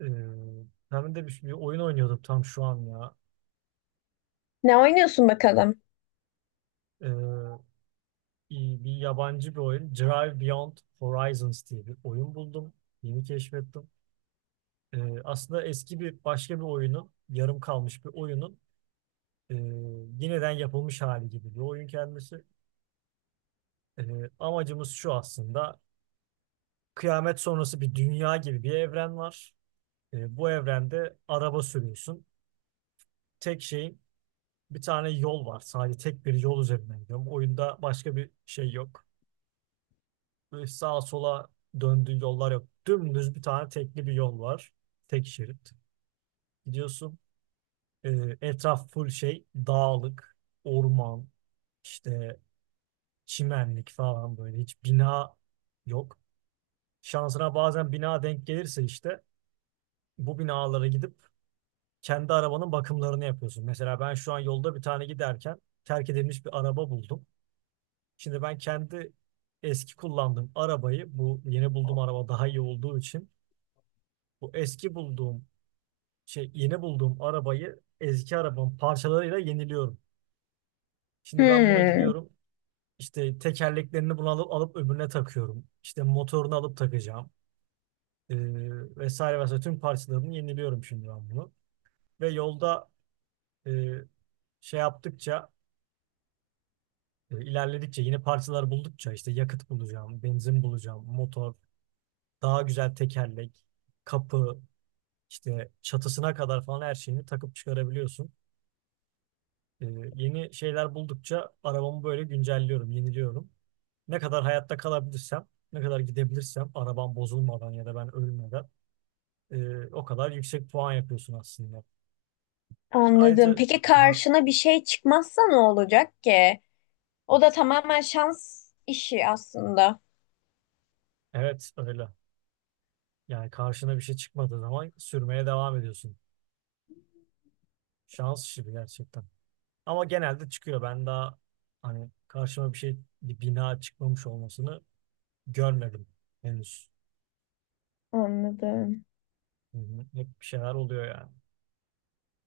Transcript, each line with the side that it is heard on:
right: Ee, hem de bir oyun oynuyordum tam şu an ya.
left: Ne oynuyorsun bakalım?
right: Ee, Bir yabancı bir oyun. Drive Beyond Horizons diye bir oyun buldum. Yeni keşfettim. Aslında eski bir başka bir oyunun, yarım kalmış bir oyunun e, yeniden yapılmış hali gibi bir oyun kendisi. Amacımız şu aslında. Kıyamet sonrası bir dünya gibi bir evren var. Bu evrende araba sürüyorsun. Tek şeyin bir tane yol var. Sadece tek bir yol üzerinden gidiyorum. Oyunda başka bir şey yok. Böyle sağa sola döndüğü yollar yok. Dümdüz bir tane tekli bir yol var. Tek şerit. Gidiyorsun. e, Etraf full şey dağlık, orman, işte çimenlik falan böyle. Hiç bina yok. Şansına bazen bina denk gelirse işte bu binalara gidip kendi arabanın bakımlarını yapıyorsun. Mesela ben şu an yolda bir tane giderken terk edilmiş bir araba buldum. Şimdi ben kendi eski kullandığım arabayı bu yeni bulduğum araba daha iyi olduğu için bu eski bulduğum şey yeni bulduğum arabayı eski arabamın parçalarıyla yeniliyorum. Şimdi ben buna
left: Hmm,
right: gidiyorum. İşte tekerleklerini bunu alıp öbürüne takıyorum. İşte motorunu alıp takacağım. Ee, Vesaire vesaire tüm parçalarını yeniliyorum şimdi ben bunu. Ve yolda e, şey yaptıkça ilerledikçe yeni parçalar buldukça işte yakıt bulacağım, benzin bulacağım, motor, daha güzel tekerlek, kapı, işte çatısına kadar falan her şeyini takıp çıkarabiliyorsun. Ee, Yeni şeyler buldukça arabamı böyle güncelliyorum, yeniliyorum. Ne kadar hayatta kalabilirsem, ne kadar gidebilirsem arabam bozulmadan ya da ben ölmeden o kadar yüksek puan yapıyorsun aslında.
left: anladım.
right: Ayrıca
left: Peki
right: ha,
left: karşına bir şey çıkmazsa ne olacak ki? O da tamamen şans işi aslında.
right: evet öyle. Yani karşına bir şey çıkmadığı zaman sürmeye devam ediyorsun. Şans işi bu gerçekten. Ama genelde çıkıyor. Ben daha hani karşıma bir şey, bir bina çıkmamış olmasını görmedim henüz.
left: Anladım.
right: Hı hı. Hep bir şeyler oluyor yani.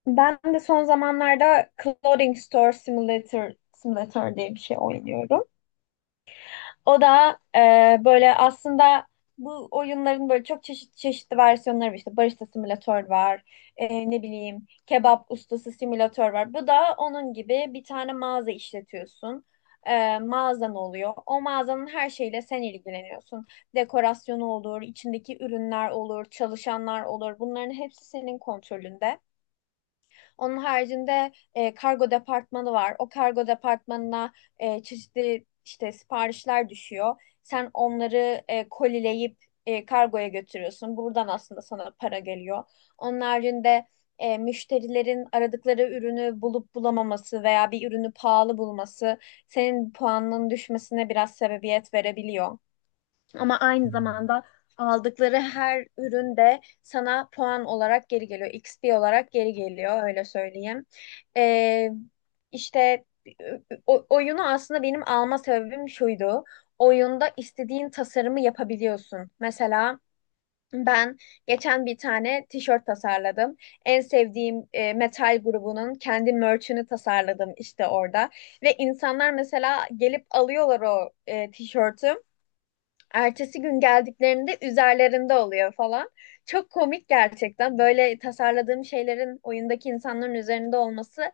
left: Ben de son zamanlarda Clothing Store Simulator Simulator diye bir şey oynuyorum. O da böyle aslında bu oyunların böyle çok çeşitli versiyonları var. İşte barista simülatör var. Ne bileyim kebap ustası simülatör var. Bu da onun gibi bir tane mağaza işletiyorsun. Mağazan oluyor. O mağazanın her şeyle sen ilgileniyorsun. Dekorasyonu olur, içindeki ürünler olur, çalışanlar olur. Bunların hepsi senin kontrolünde. Onun haricinde kargo departmanı var. O kargo departmanına çeşitli işte siparişler düşüyor. Sen onları kolileyip kargoya götürüyorsun. Buradan aslında sana para geliyor. Onun haricinde müşterilerin aradıkları ürünü bulup bulamaması veya bir ürünü pahalı bulması senin puanının düşmesine biraz sebebiyet verebiliyor. Ama
right: Hı.
left: aynı zamanda aldıkları her ürün de sana puan olarak geri geliyor. XP olarak geri geliyor öyle söyleyeyim. Ee, işte oyunu aslında benim alma sebebim şuydu. Oyunda istediğin tasarımı yapabiliyorsun. Mesela ben geçen bir tane tişört tasarladım. En sevdiğim metal grubunun kendi merch'ünü tasarladım işte orada. Ve insanlar mesela gelip alıyorlar o tişörtü. Ertesi gün geldiklerinde üzerlerinde oluyor falan. Çok komik gerçekten. Böyle tasarladığım şeylerin oyundaki insanların üzerinde olması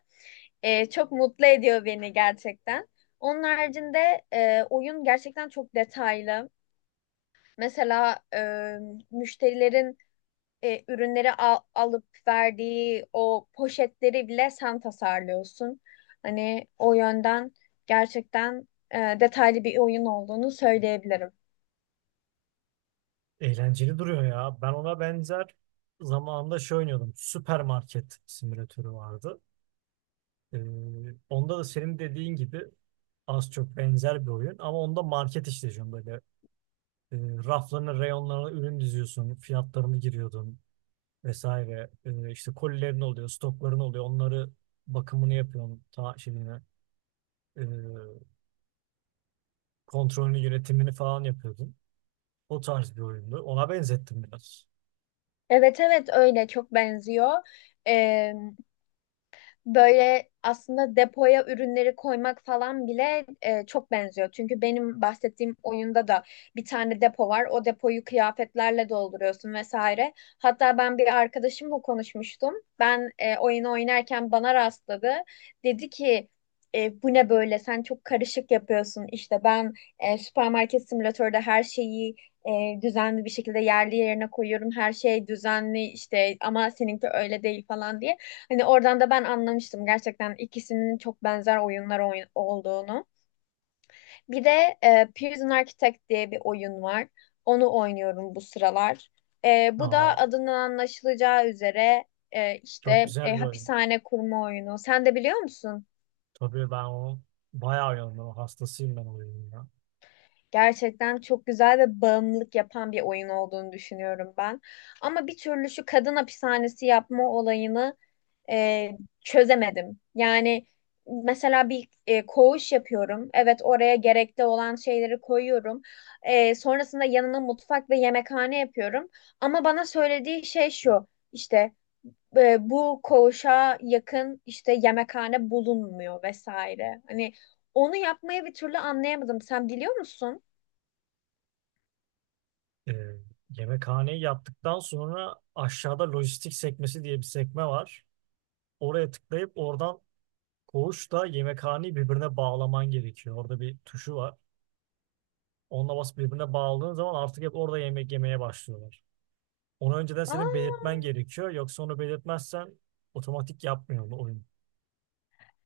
left: çok mutlu ediyor beni gerçekten. Onun haricinde oyun gerçekten çok detaylı. Mesela müşterilerin ürünleri alıp verdiği o poşetleri bile sen tasarlıyorsun. Hani o yönden gerçekten detaylı bir oyun olduğunu söyleyebilirim.
right: Eğlenceli duruyor ya. Ben ona benzer zamanında şey oynuyordum. Süpermarket simülatörü vardı. Ee, Onda da senin dediğin gibi az çok benzer bir oyun. Ama onda market işletiyorsun böyle. E, Raflarına, reyonlarına ürün diziyorsun. Fiyatlarını giriyordun vesaire. E, işte kolilerin oluyor, stokların oluyor. Onları bakımını yapıyorsun. E, kontrolünü, yönetimini falan yapıyordun. O tarz bir oyundu. Ona benzettim biraz.
left: Evet, evet öyle çok benziyor. Böyle aslında depoya ürünleri koymak falan bile çok benziyor. Çünkü benim bahsettiğim oyunda da bir tane depo var. O depoyu kıyafetlerle dolduruyorsun vesaire. Hatta ben bir arkadaşımla konuşmuştum. Ben oyunu oynarken bana rastladı. Dedi ki "Bu ne böyle? Sen çok karışık yapıyorsun. İşte ben süpermarket simülatörde her şeyi düzenli bir şekilde yerli yerine koyuyorum. Her şey düzenli işte ama seninki öyle değil falan" diye. Hani oradan da ben anlamıştım gerçekten ikisinin çok benzer oyunlar olduğunu. Bir de Prison Architect diye bir oyun var. Onu oynuyorum bu sıralar. Bu
right: Aa,
left: da adından anlaşılacağı üzere
right: çok
left: işte
right: güzel bir oyun.
left: hapishane kurma oyunu. Sen de biliyor musun?
right: Tabii ben o bayağı yandım. Hastasıyım ben o oyunun ya.
left: Gerçekten çok güzel ve bağımlılık yapan bir oyun olduğunu düşünüyorum ben. Ama bir türlü şu kadın hapishanesi yapma olayını e, çözemedim. Yani mesela bir koğuş yapıyorum. Evet, oraya gerekli olan şeyleri koyuyorum. Sonrasında yanına mutfak ve yemekhane yapıyorum. Ama bana söylediği şey şu işte bu koğuşa yakın işte yemekhane bulunmuyor vesaire. Hani onu yapmayı bir türlü anlayamadım. Sen biliyor musun?
right: Ee, Yemekhaneyi yaptıktan sonra aşağıda lojistik sekmesi diye bir sekme var. Oraya tıklayıp oradan koğuşla yemekhaneyi birbirine bağlaman gerekiyor. Orada bir tuşu var. Onunla basıp birbirine bağladığın zaman artık hep orada yemek yemeye başlıyorlar. Onu önceden senin
left: Aa.
right: belirtmen gerekiyor. Yoksa onu belirtmezsen otomatik yapmıyor bu oyun.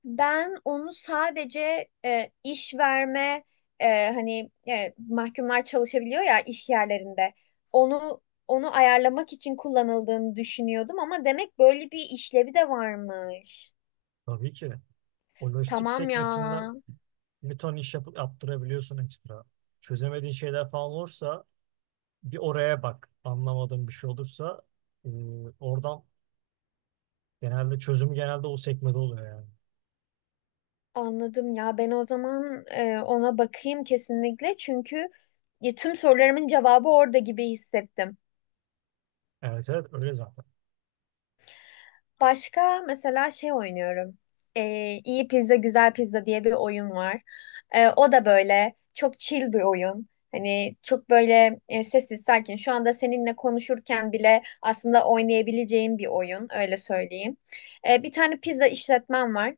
left: Ben onu sadece iş verme hani mahkumlar çalışabiliyor ya iş yerlerinde. Onu onu ayarlamak için kullanıldığını düşünüyordum ama demek böyle bir işlevi de varmış.
right: Tabii ki. O lojistik
left: Tamam ya.
right: sekmesinden bir ton iş yapıp yaptırabiliyorsun ekstra. Çözemediğin şeyler falan olursa bir oraya bak. Anlamadığın bir şey olursa e, oradan genelde çözümü o sekmede oluyor yani.
left: Anladım ya. Ben o zaman ona bakayım kesinlikle çünkü ya, tüm sorularımın cevabı orada gibi hissettim.
right: Evet evet öyle zaten.
left: Başka mesela şey oynuyorum. İyi Pizza Güzel Pizza diye bir oyun var. O da böyle çok chill bir oyun. Hani çok böyle sessiz sakin. Şu anda seninle konuşurken bile aslında oynayabileceğim bir oyun öyle söyleyeyim. Bir tane pizza işletmem var,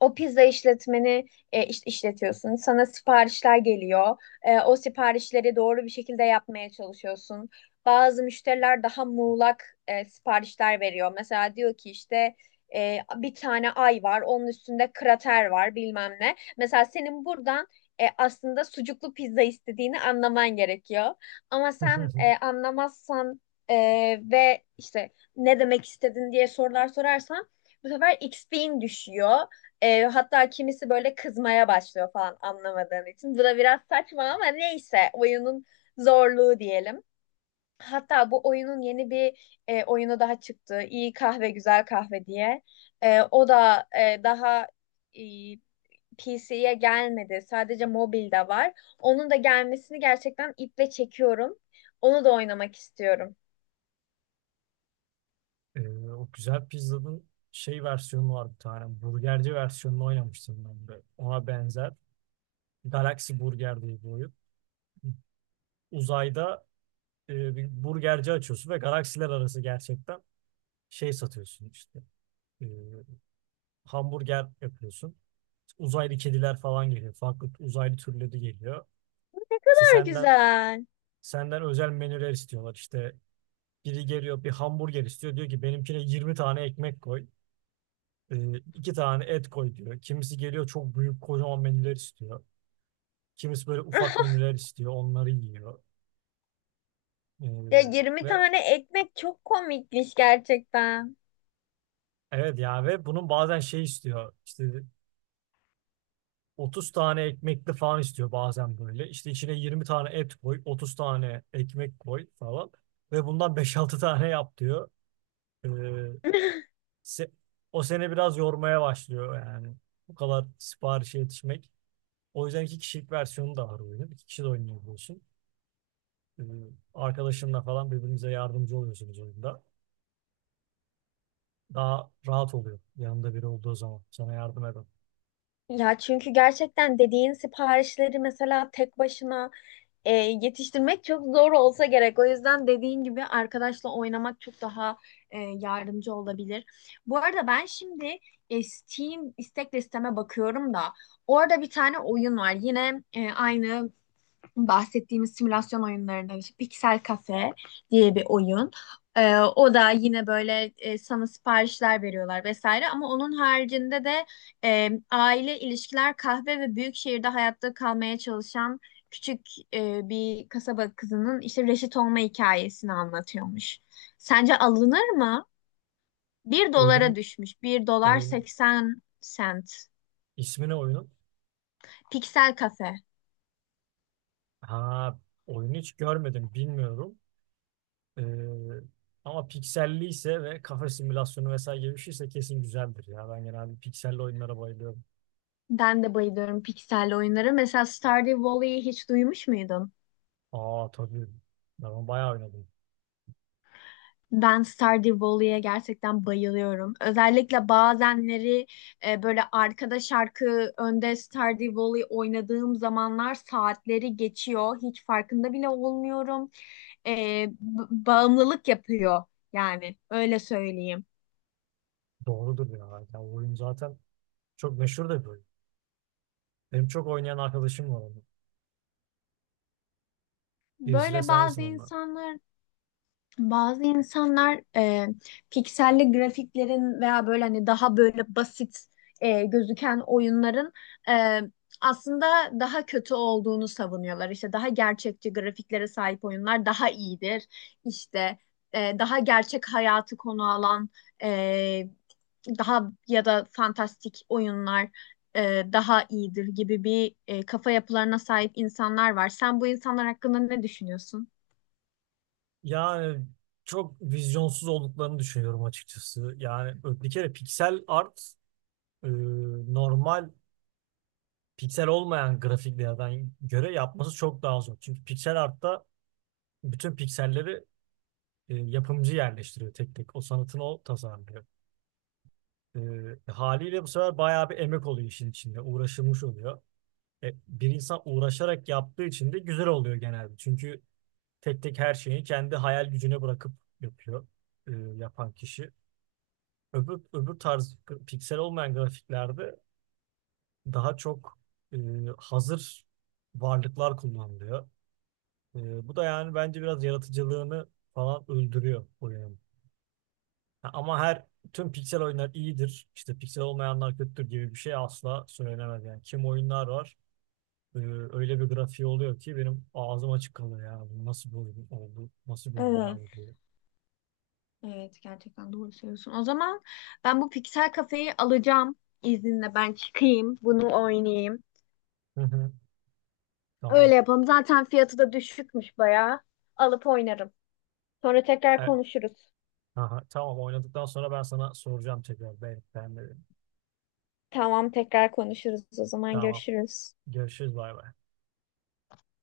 left: o pizza işletmeni işletiyorsun. Sana siparişler geliyor. O siparişleri doğru bir şekilde yapmaya çalışıyorsun. Bazı müşteriler daha muğlak siparişler veriyor. Mesela diyor ki işte bir tane ay var, onun üstünde krater var bilmem ne. Mesela senin buradan aslında sucuklu pizza istediğini anlaman gerekiyor. Ama sen anlamazsan e, ve işte ne demek istedin diye sorular sorarsan bu sefer XP'in düşüyor. Hatta kimisi böyle kızmaya başlıyor falan anlamadığın için. Bu da biraz saçma ama neyse oyunun zorluğu diyelim. Hatta bu oyunun yeni bir oyunu daha çıktı. İyi kahve güzel kahve diye. O da daha e, PC'ye gelmedi. Sadece mobilde var. Onun da gelmesini gerçekten iple çekiyorum. Onu da oynamak istiyorum.
right: E, o güzel pizzanın şey versiyonu var bir tane. Burgerci versiyonunu oynamıştım ben de. Ona benzer. Galaxy Burger diye bir oyun. Uzayda bir burgerci açıyorsun ve galaksiler arası gerçekten şey satıyorsun işte. E, hamburger yapıyorsun. Uzaylı kediler falan geliyor. Farklı uzaylı türleri geliyor.
left: Ne
right: İşte
left: kadar
right: senden
left: güzel.
right: Senden özel menüler istiyorlar. İşte biri geliyor bir hamburger istiyor. Diyor ki benimkine 20 tane ekmek koy. İki tane et koy diyor. Kimisi geliyor çok büyük kocaman menüler istiyor. Kimisi böyle ufak menüler istiyor. Onları yiyor.
left: Ya,
right: E,
left: 20
right: ve
left: tane ekmek çok komikmiş gerçekten.
right: evet ya ve bunun bazen şey istiyor. İşte 30 tane ekmekli falan istiyor bazen böyle. İşte içine 20 tane et koy. 30 tane ekmek koy falan. Ve bundan beş altı tane yap diyor. E, se- O seni biraz yormaya başlıyor yani. Bu kadar siparişe yetişmek. O yüzden iki kişilik versiyonu da var oyunun. İki kişi de oynayabiliyorsun. Ee, Arkadaşınla falan birbirinize yardımcı oluyorsunuz oyunda. Daha rahat oluyor yanında biri olduğu zaman. Sana yardım eden.
left: Ya çünkü gerçekten dediğin siparişleri mesela tek başına yetiştirmek çok zor olsa gerek. O yüzden dediğin gibi arkadaşla oynamak çok daha yardımcı olabilir. Bu arada ben şimdi Steam istek listeme bakıyorum da orada bir tane oyun var. Yine aynı bahsettiğimiz simülasyon oyunlarından işte Pixel Cafe diye bir oyun. O da yine böyle sana siparişler veriyorlar vesaire ama onun haricinde de aile ilişkiler, kahve ve büyük şehirde hayatta kalmaya çalışan küçük bir kasaba kızının işte reşit olma hikayesini anlatıyormuş. Sence alınır mı? Bir dolara
right: Oyunun,
left: düşmüş. Bir dolar
right: oyun,
left: 80 sent.
right: ismini oyunun.
left: Pixel Cafe.
right: Ha, oyunu hiç görmedim bilmiyorum. Ee, Ama pikselli ise ve kafe simülasyonu vesaire gibi bir şeyse kesin güzeldir ya. Ben genelde pikselli oyunlara bayılıyorum.
left: Ben de bayılıyorum pikselli oyunlara. Mesela Stardew Valley'i hiç duymuş muydun?
right: Aa tabii. Ben onu bayağı oynadım.
left: Ben Stardew Valley'e gerçekten bayılıyorum. Özellikle bazenleri böyle arkada şarkı önde Stardew Valley oynadığım zamanlar saatleri geçiyor. Hiç farkında bile olmuyorum. E, bağımlılık yapıyor yani öyle söyleyeyim.
right: Doğrudur ya. Ya o oyun zaten çok meşhur da bir oyun. Benim çok oynayan arkadaşım var onu. Birisi de
left: Böyle
right: sensin
left: bazı
right: onlar.
left: insanlar Bazı insanlar pikselli grafiklerin veya böyle hani daha böyle basit gözüken oyunların e, aslında daha kötü olduğunu savunuyorlar. İşte daha gerçekçi grafiklere sahip oyunlar daha iyidir. İşte daha gerçek hayatı konu alan e, daha ya da fantastik oyunlar daha iyidir gibi bir kafa yapılarına sahip insanlar var. Sen bu insanlar hakkında ne düşünüyorsun?
right: Yani çok vizyonsuz olduklarını düşünüyorum açıkçası. Yani bir kere piksel art e, normal piksel olmayan grafiklerden göre yapması çok daha zor. Çünkü piksel artta bütün pikselleri yapımcı yerleştiriyor tek tek. O sanatını o tasarlıyor. E, Haliyle bu sefer bayağı bir emek oluyor işin içinde. Uğraşılmış oluyor. Bir insan uğraşarak yaptığı için de güzel oluyor genelde. Çünkü tek tek her şeyi kendi hayal gücüne bırakıp yapıyor yapan kişi. Öbür tarz piksel olmayan grafiklerde daha çok e, hazır varlıklar kullanılıyor. E, bu da yani bence biraz yaratıcılığını falan öldürüyor oyunun. Ama tüm piksel oyunlar iyidir, işte piksel olmayanlar kötüdür gibi bir şey asla söylenemez yani. Kim oyunlar var öyle bir grafiği oluyor ki benim ağzım açık kalıyor ya. Bu nasıl bir oyun oldu? Nasıl bir oyun ya
left: Evet.
right: bu diye.
left: Evet, gerçekten doğru söylüyorsun. O zaman ben bu Pixel Kafe'yi alacağım, izninle ben çıkayım bunu oynayayım.
right: Hı hı. Tamam.
left: Öyle yapalım. Zaten fiyatı da düşükmüş bayağı. Alıp oynarım. Sonra tekrar
right: E,
left: konuşuruz.
right: aha, tamam, oynadıktan sonra ben sana soracağım tekrar. Ben de.
left: Tamam, tekrar konuşuruz. O zaman
right: Tamam.
left: görüşürüz.
right: Görüşürüz, bay bay.